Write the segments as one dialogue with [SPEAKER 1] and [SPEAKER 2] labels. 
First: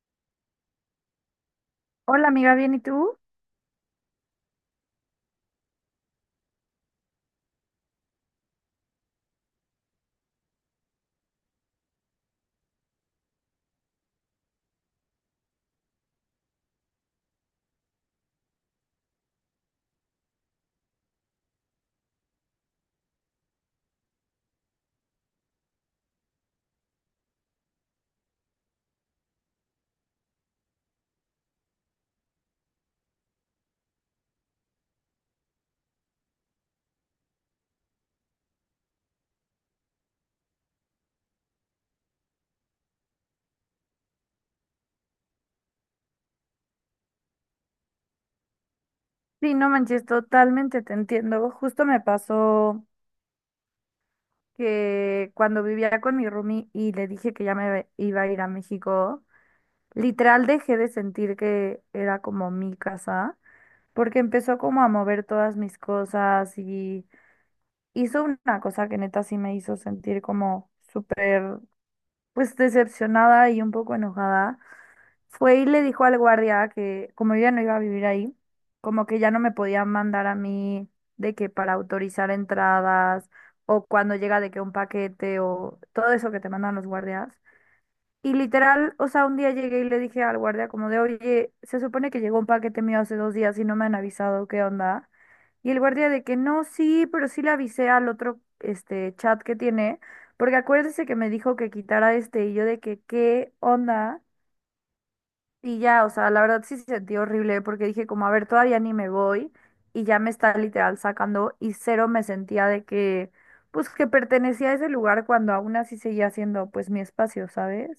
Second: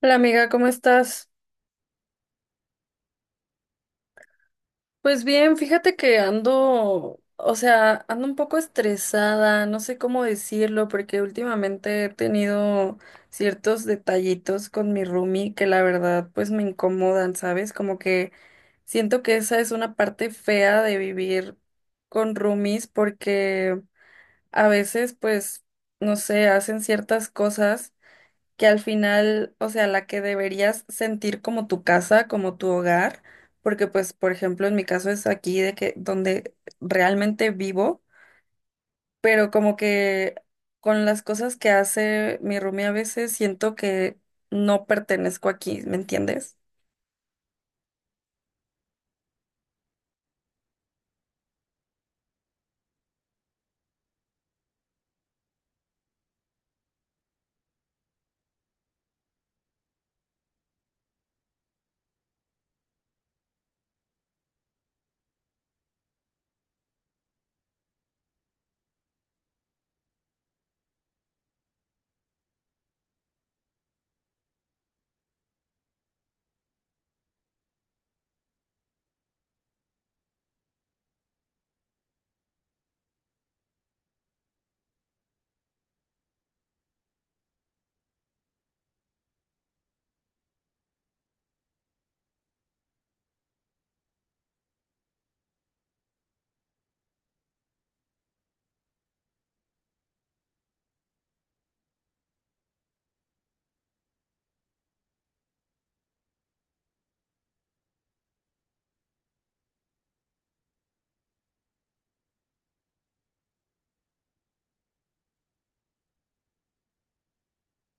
[SPEAKER 1] Hola amiga, ¿cómo estás?
[SPEAKER 2] Hola amiga, ¿bien y tú?
[SPEAKER 1] Pues bien, fíjate que ando, o sea, ando un poco estresada, no sé cómo decirlo, porque últimamente he tenido ciertos detallitos con mi roomie que la verdad pues me incomodan, ¿sabes? Como que siento que esa es una parte fea de vivir con roomies porque a veces pues, no sé, hacen ciertas cosas que al final, o sea, la que deberías sentir como tu casa, como tu hogar, porque pues, por ejemplo, en mi caso es aquí de que donde realmente vivo, pero como que con las cosas que hace mi roomie a veces siento que no pertenezco aquí, ¿me entiendes?
[SPEAKER 2] Sí, no manches, totalmente te entiendo. Justo me pasó que cuando vivía con mi roomie y le dije que ya me iba a ir a México, literal dejé de sentir que era como mi casa, porque empezó como a mover todas mis cosas y hizo una cosa que neta sí me hizo sentir como súper, pues decepcionada y un poco enojada. Fue y le dijo al guardia que como yo ya no iba a vivir ahí, como que ya no me podían mandar a mí de que para autorizar entradas o cuando llega de que un paquete o todo eso que te mandan los guardias. Y literal, o sea, un día llegué y le dije al guardia como de, oye, se supone que llegó un paquete mío hace dos días y no me han avisado, ¿qué onda? Y el guardia de que no, sí, pero sí le avisé al otro este chat que tiene, porque acuérdese que me dijo que quitara este y yo de que, ¿qué onda? Y ya, o sea, la verdad sí se sentía horrible porque dije como, a ver, todavía ni me voy y ya me está literal sacando y cero me sentía de que, pues que pertenecía a ese lugar cuando aún así seguía siendo pues mi espacio, ¿sabes?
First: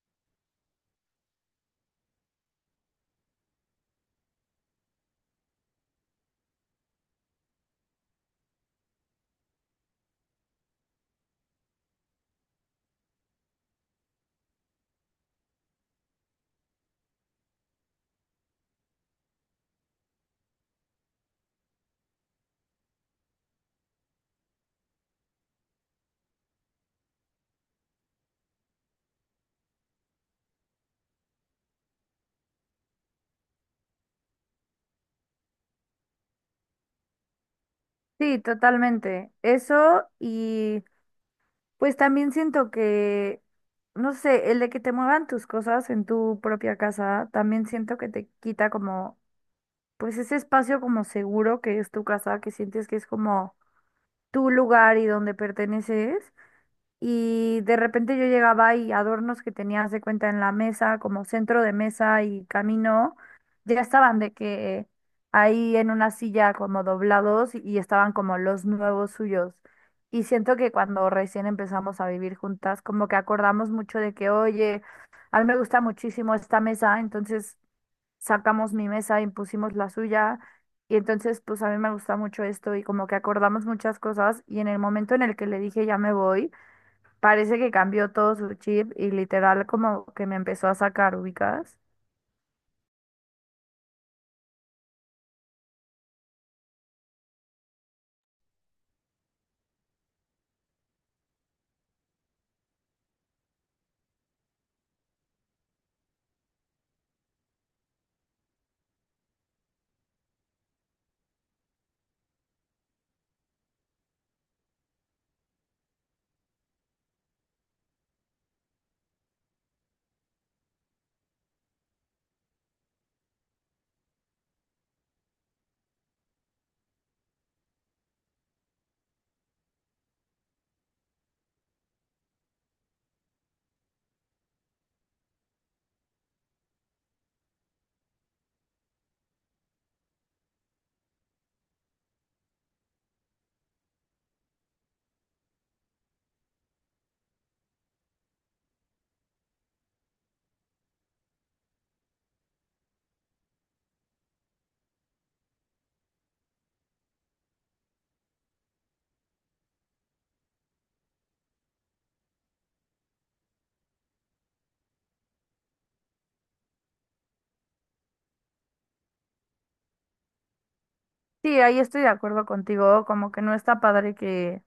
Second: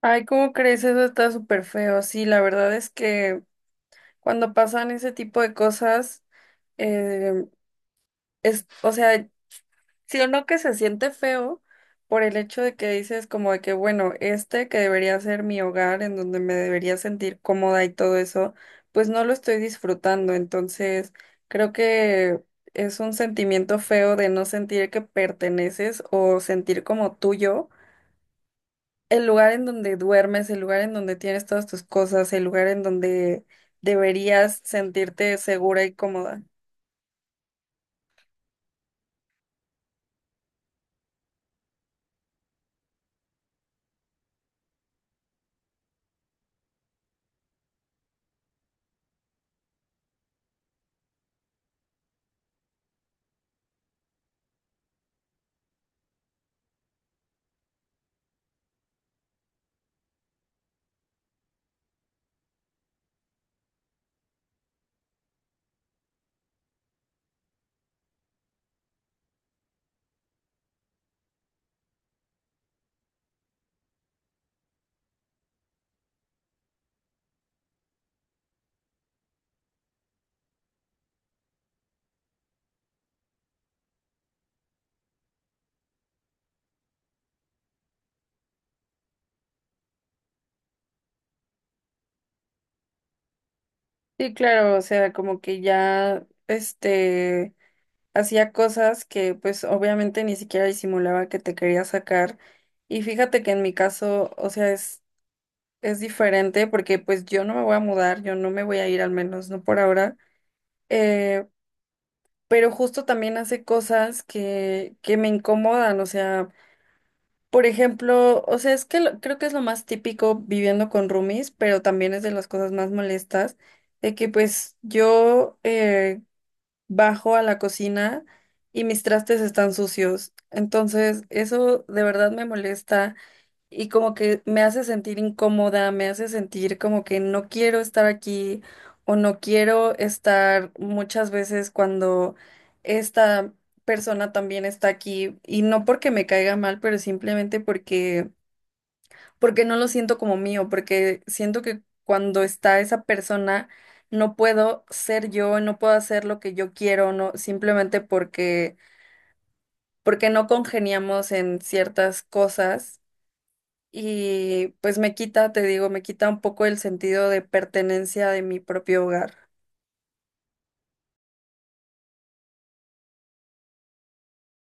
[SPEAKER 1] Ay, ¿cómo crees? Eso está súper feo. Sí, la verdad es que cuando pasan ese tipo de cosas, es, o sea, sí o no que se siente feo por el hecho de que dices como de que, bueno, este que debería ser mi hogar, en donde me debería sentir cómoda y todo eso, pues no lo estoy disfrutando. Entonces, creo que es un sentimiento feo de no sentir que perteneces o sentir como tuyo el lugar en donde duermes, el lugar en donde tienes todas tus cosas, el lugar en donde deberías sentirte segura y cómoda.
[SPEAKER 2] Sí, totalmente. Eso y pues también siento que, no sé, el de que te muevan tus cosas en tu propia casa, también siento que te quita como, pues ese espacio como seguro que es tu casa, que sientes que es como tu lugar y donde perteneces. Y de repente yo llegaba y adornos que tenía haz de cuenta en la mesa, como centro de mesa y camino, ya estaban de que ahí en una silla como doblados y estaban como los nuevos suyos. Y siento que cuando recién empezamos a vivir juntas, como que acordamos mucho de que, oye, a mí me gusta muchísimo esta mesa, entonces sacamos mi mesa y pusimos la suya. Y entonces, pues a mí me gusta mucho esto y como que acordamos muchas cosas y en el momento en el que le dije ya me voy, parece que cambió todo su chip y literal como que me empezó a sacar ubicas.
[SPEAKER 1] Sí, claro, o sea, como que ya, este, hacía cosas que pues obviamente ni siquiera disimulaba que te quería sacar. Y fíjate que en mi caso, o sea, es diferente porque pues yo no me voy a mudar, yo no me voy a ir al menos, no por ahora. Eh, pero justo también hace cosas que me incomodan, o sea, por ejemplo, o sea, es que lo- creo que es lo más típico viviendo con roomies, pero también es de las cosas más molestas de que pues yo bajo a la cocina y mis trastes están sucios. Entonces, eso de verdad me molesta y como que me hace sentir incómoda, me hace sentir como que no quiero estar aquí o no quiero estar muchas veces cuando esta persona también está aquí y no porque me caiga mal, pero simplemente porque no lo siento como mío, porque siento que cuando está esa persona no puedo ser yo, no puedo hacer lo que yo quiero, no, simplemente porque no congeniamos en ciertas cosas y pues me quita, te digo, me quita un poco el sentido de pertenencia de mi propio hogar.
[SPEAKER 2] Sí, ahí estoy de acuerdo contigo, como que no está padre que,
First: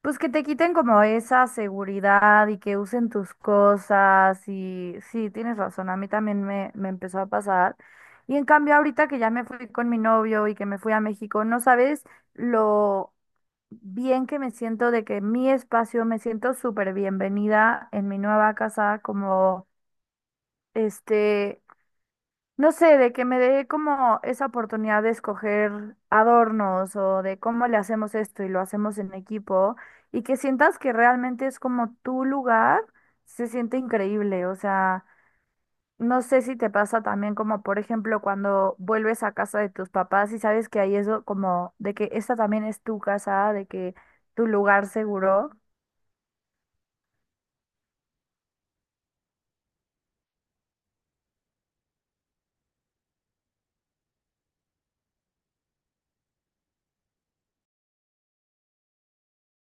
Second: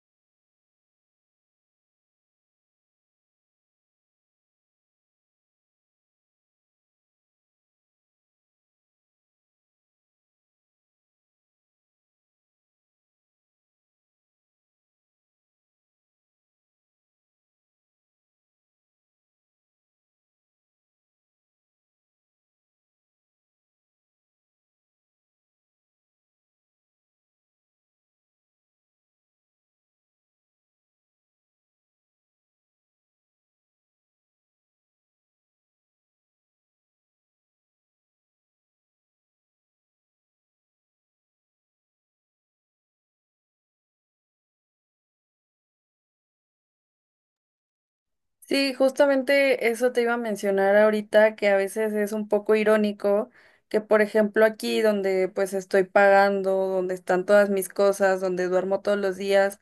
[SPEAKER 2] pues que te quiten como esa seguridad y que usen tus cosas y sí, tienes razón, a mí también me empezó a pasar. Y en cambio ahorita que ya me fui con mi novio y que me fui a México, no sabes lo bien que me siento de que mi espacio, me siento súper bienvenida en mi nueva casa, como este... no sé, de que me dé como esa oportunidad de escoger adornos o de cómo le hacemos esto y lo hacemos en equipo y que sientas que realmente es como tu lugar, se siente increíble. O sea, no sé si te pasa también como, por ejemplo, cuando vuelves a casa de tus papás y sabes que ahí es como de que esta también es tu casa, de que tu lugar seguro.
[SPEAKER 1] Sí, justamente eso te iba a mencionar ahorita, que a veces es un poco irónico que, por ejemplo, aquí donde pues estoy pagando, donde están todas mis cosas, donde duermo todos los días,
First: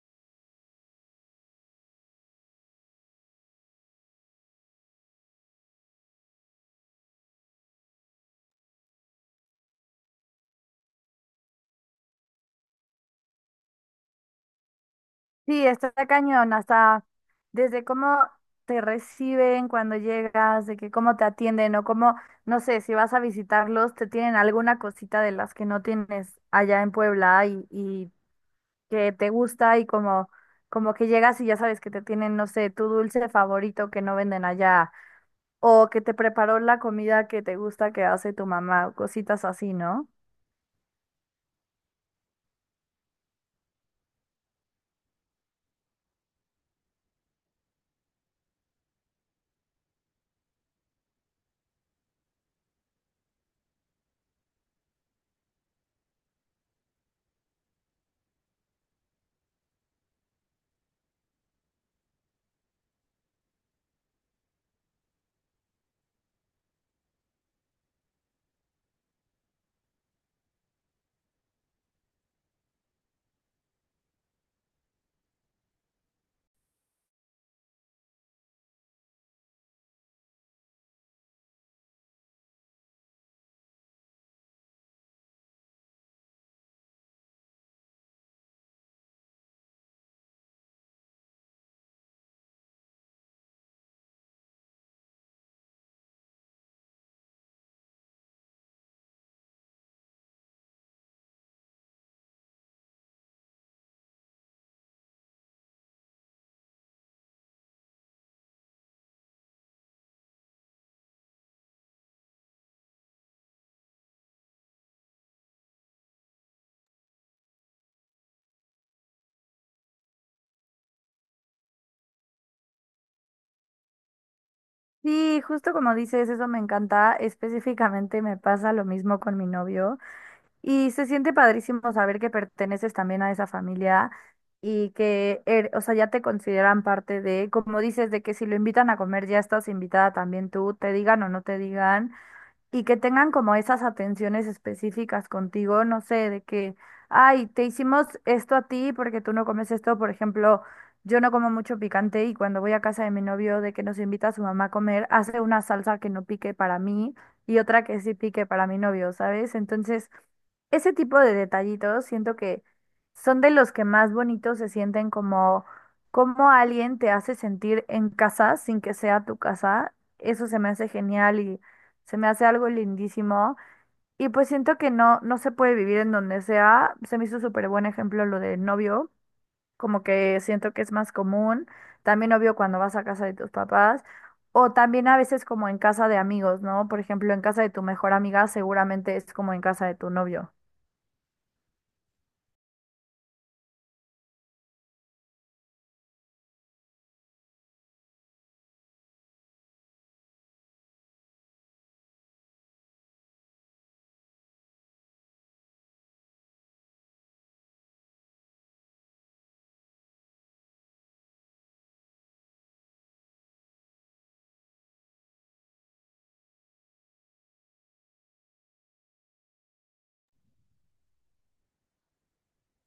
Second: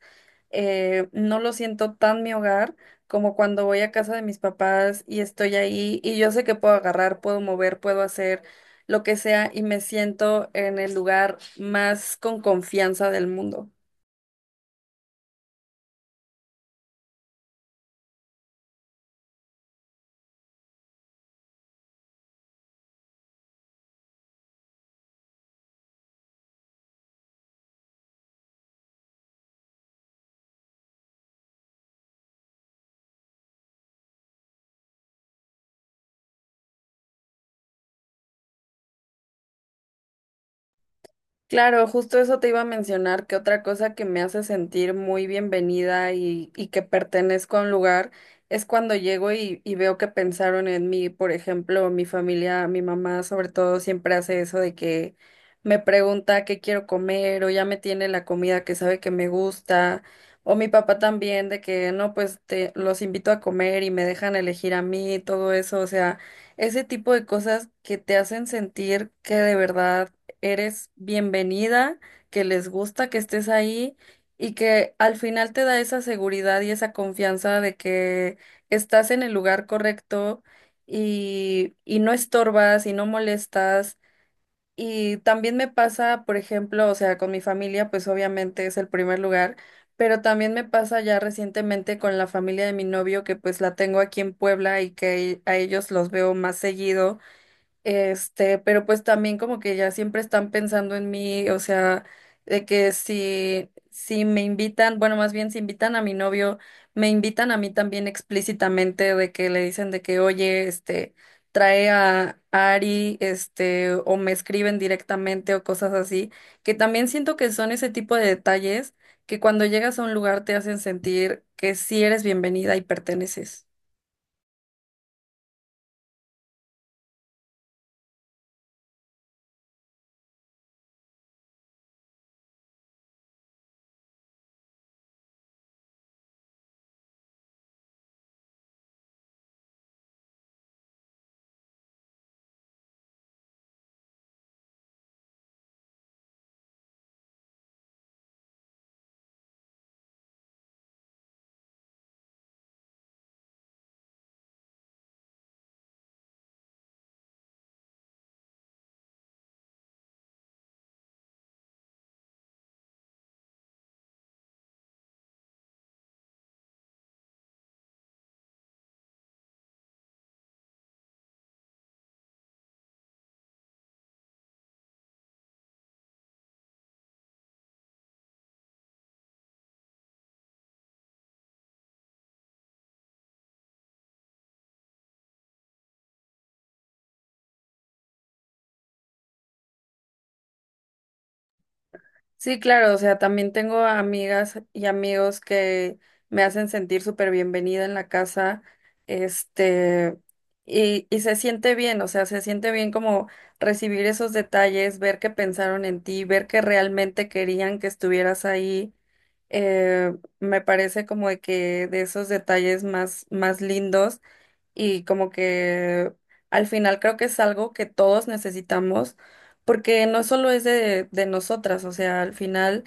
[SPEAKER 1] no lo siento tan mi hogar como cuando voy a casa de mis papás y estoy ahí y yo sé que puedo agarrar, puedo mover, puedo hacer lo que sea y me siento en el lugar más con confianza del mundo.
[SPEAKER 2] Sí, está cañón, hasta desde cómo te reciben cuando llegas, de que cómo te atienden o cómo, no sé, si vas a visitarlos, te tienen alguna cosita de las que no tienes allá en Puebla y que te gusta y como, como que llegas y ya sabes que te tienen, no sé, tu dulce favorito que no venden allá o que te preparó la comida que te gusta que hace tu mamá o cositas así, ¿no?
[SPEAKER 1] Claro, justo eso te iba a mencionar, que otra cosa que me hace sentir muy bienvenida y que pertenezco a un lugar es cuando llego y veo que pensaron en mí. Por ejemplo, mi familia, mi mamá sobre todo siempre hace eso de que me pregunta qué quiero comer o ya me tiene la comida que sabe que me gusta. O mi papá también de que no, pues te, los invito a comer y me dejan elegir a mí, todo eso. O sea, ese tipo de cosas que te hacen sentir que de verdad eres bienvenida, que les gusta que estés ahí y que al final te da esa seguridad y esa confianza de que estás en el lugar correcto y no estorbas y no molestas. Y también me pasa, por ejemplo, o sea, con mi familia, pues obviamente es el primer lugar, pero también me pasa ya recientemente con la familia de mi novio, que pues la tengo aquí en Puebla y que a ellos los veo más seguido. Este, pero pues también como que ya siempre están pensando en mí, o sea, de que si me invitan, bueno, más bien si invitan a mi novio, me invitan a mí también explícitamente de que le dicen de que, oye, este, trae a Ari, este, o me escriben directamente o cosas así, que también siento que son ese tipo de detalles que cuando llegas a un lugar te hacen sentir que sí eres bienvenida y perteneces.
[SPEAKER 2] Sí, justo como dices, eso me encanta. Específicamente me pasa lo mismo con mi novio. Y se siente padrísimo saber que perteneces también a esa familia y o sea, ya te consideran parte de, como dices, de que si lo invitan a comer ya estás invitada también tú, te digan o no te digan y que tengan como esas atenciones específicas contigo, no sé, de que, ay, te hicimos esto a ti porque tú no comes esto, por ejemplo, yo no como mucho picante y cuando voy a casa de mi novio de que nos invita a su mamá a comer, hace una salsa que no pique para mí y otra que sí pique para mi novio, ¿sabes? Entonces, ese tipo de detallitos siento que son de los que más bonitos se sienten como alguien te hace sentir en casa sin que sea tu casa. Eso se me hace genial y se me hace algo lindísimo. Y pues siento que no, no se puede vivir en donde sea. Se me hizo súper buen ejemplo lo del novio. Como que siento que es más común. También obvio cuando vas a casa de tus papás. O también a veces como en casa de amigos, ¿no? Por ejemplo, en casa de tu mejor amiga seguramente es como en casa de tu novio.
[SPEAKER 1] Sí, claro, o sea, también tengo amigas y amigos que me hacen sentir súper bienvenida en la casa, este, y se siente bien, o sea, se siente bien como recibir esos detalles, ver que pensaron en ti, ver que realmente querían que estuvieras ahí, me parece como de que de esos detalles más, más lindos y como que al final creo que es algo que todos necesitamos porque no solo es de nosotras, o sea, al final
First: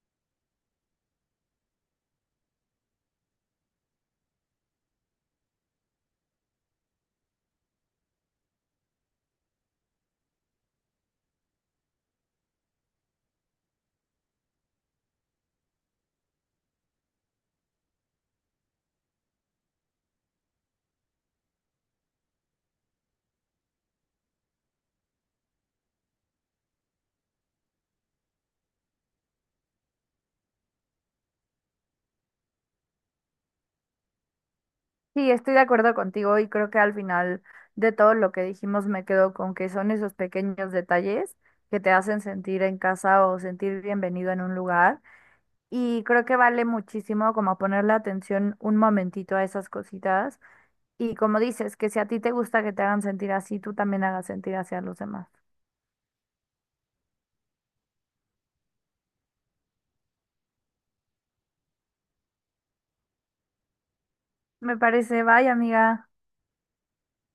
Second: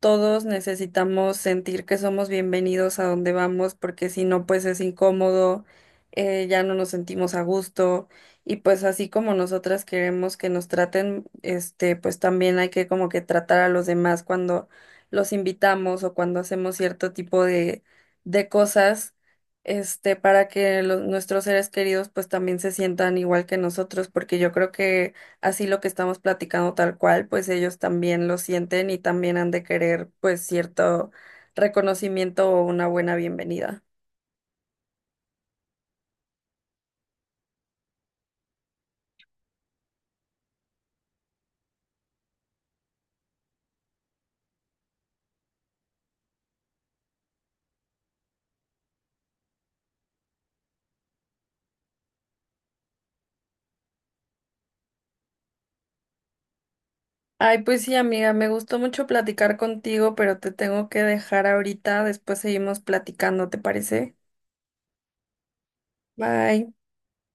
[SPEAKER 1] todos necesitamos sentir que somos bienvenidos a donde vamos, porque si no, pues es incómodo, ya no nos sentimos a gusto, y pues así como nosotras queremos que nos traten, este, pues también hay que como que tratar a los demás cuando los invitamos o cuando hacemos cierto tipo de cosas, este, para que los- nuestros seres queridos pues también se sientan igual que nosotros, porque yo creo que así lo que estamos platicando tal cual, pues ellos también lo sienten y también han de querer pues cierto reconocimiento o una buena bienvenida.
[SPEAKER 2] Sí, estoy de acuerdo contigo y creo que al final de todo lo que dijimos me quedo con que son esos pequeños detalles que te hacen sentir en casa o sentir bienvenido en un lugar. Y creo que vale muchísimo como ponerle atención un momentito a esas cositas. Y como dices, que si a ti te gusta que te hagan sentir así, tú también hagas sentir así a los demás.
[SPEAKER 1] Ay, pues sí, amiga, me gustó mucho platicar contigo, pero te tengo que dejar ahorita, después seguimos platicando, ¿te parece?
[SPEAKER 2] Me parece, bye, amiga.
[SPEAKER 1] Bye.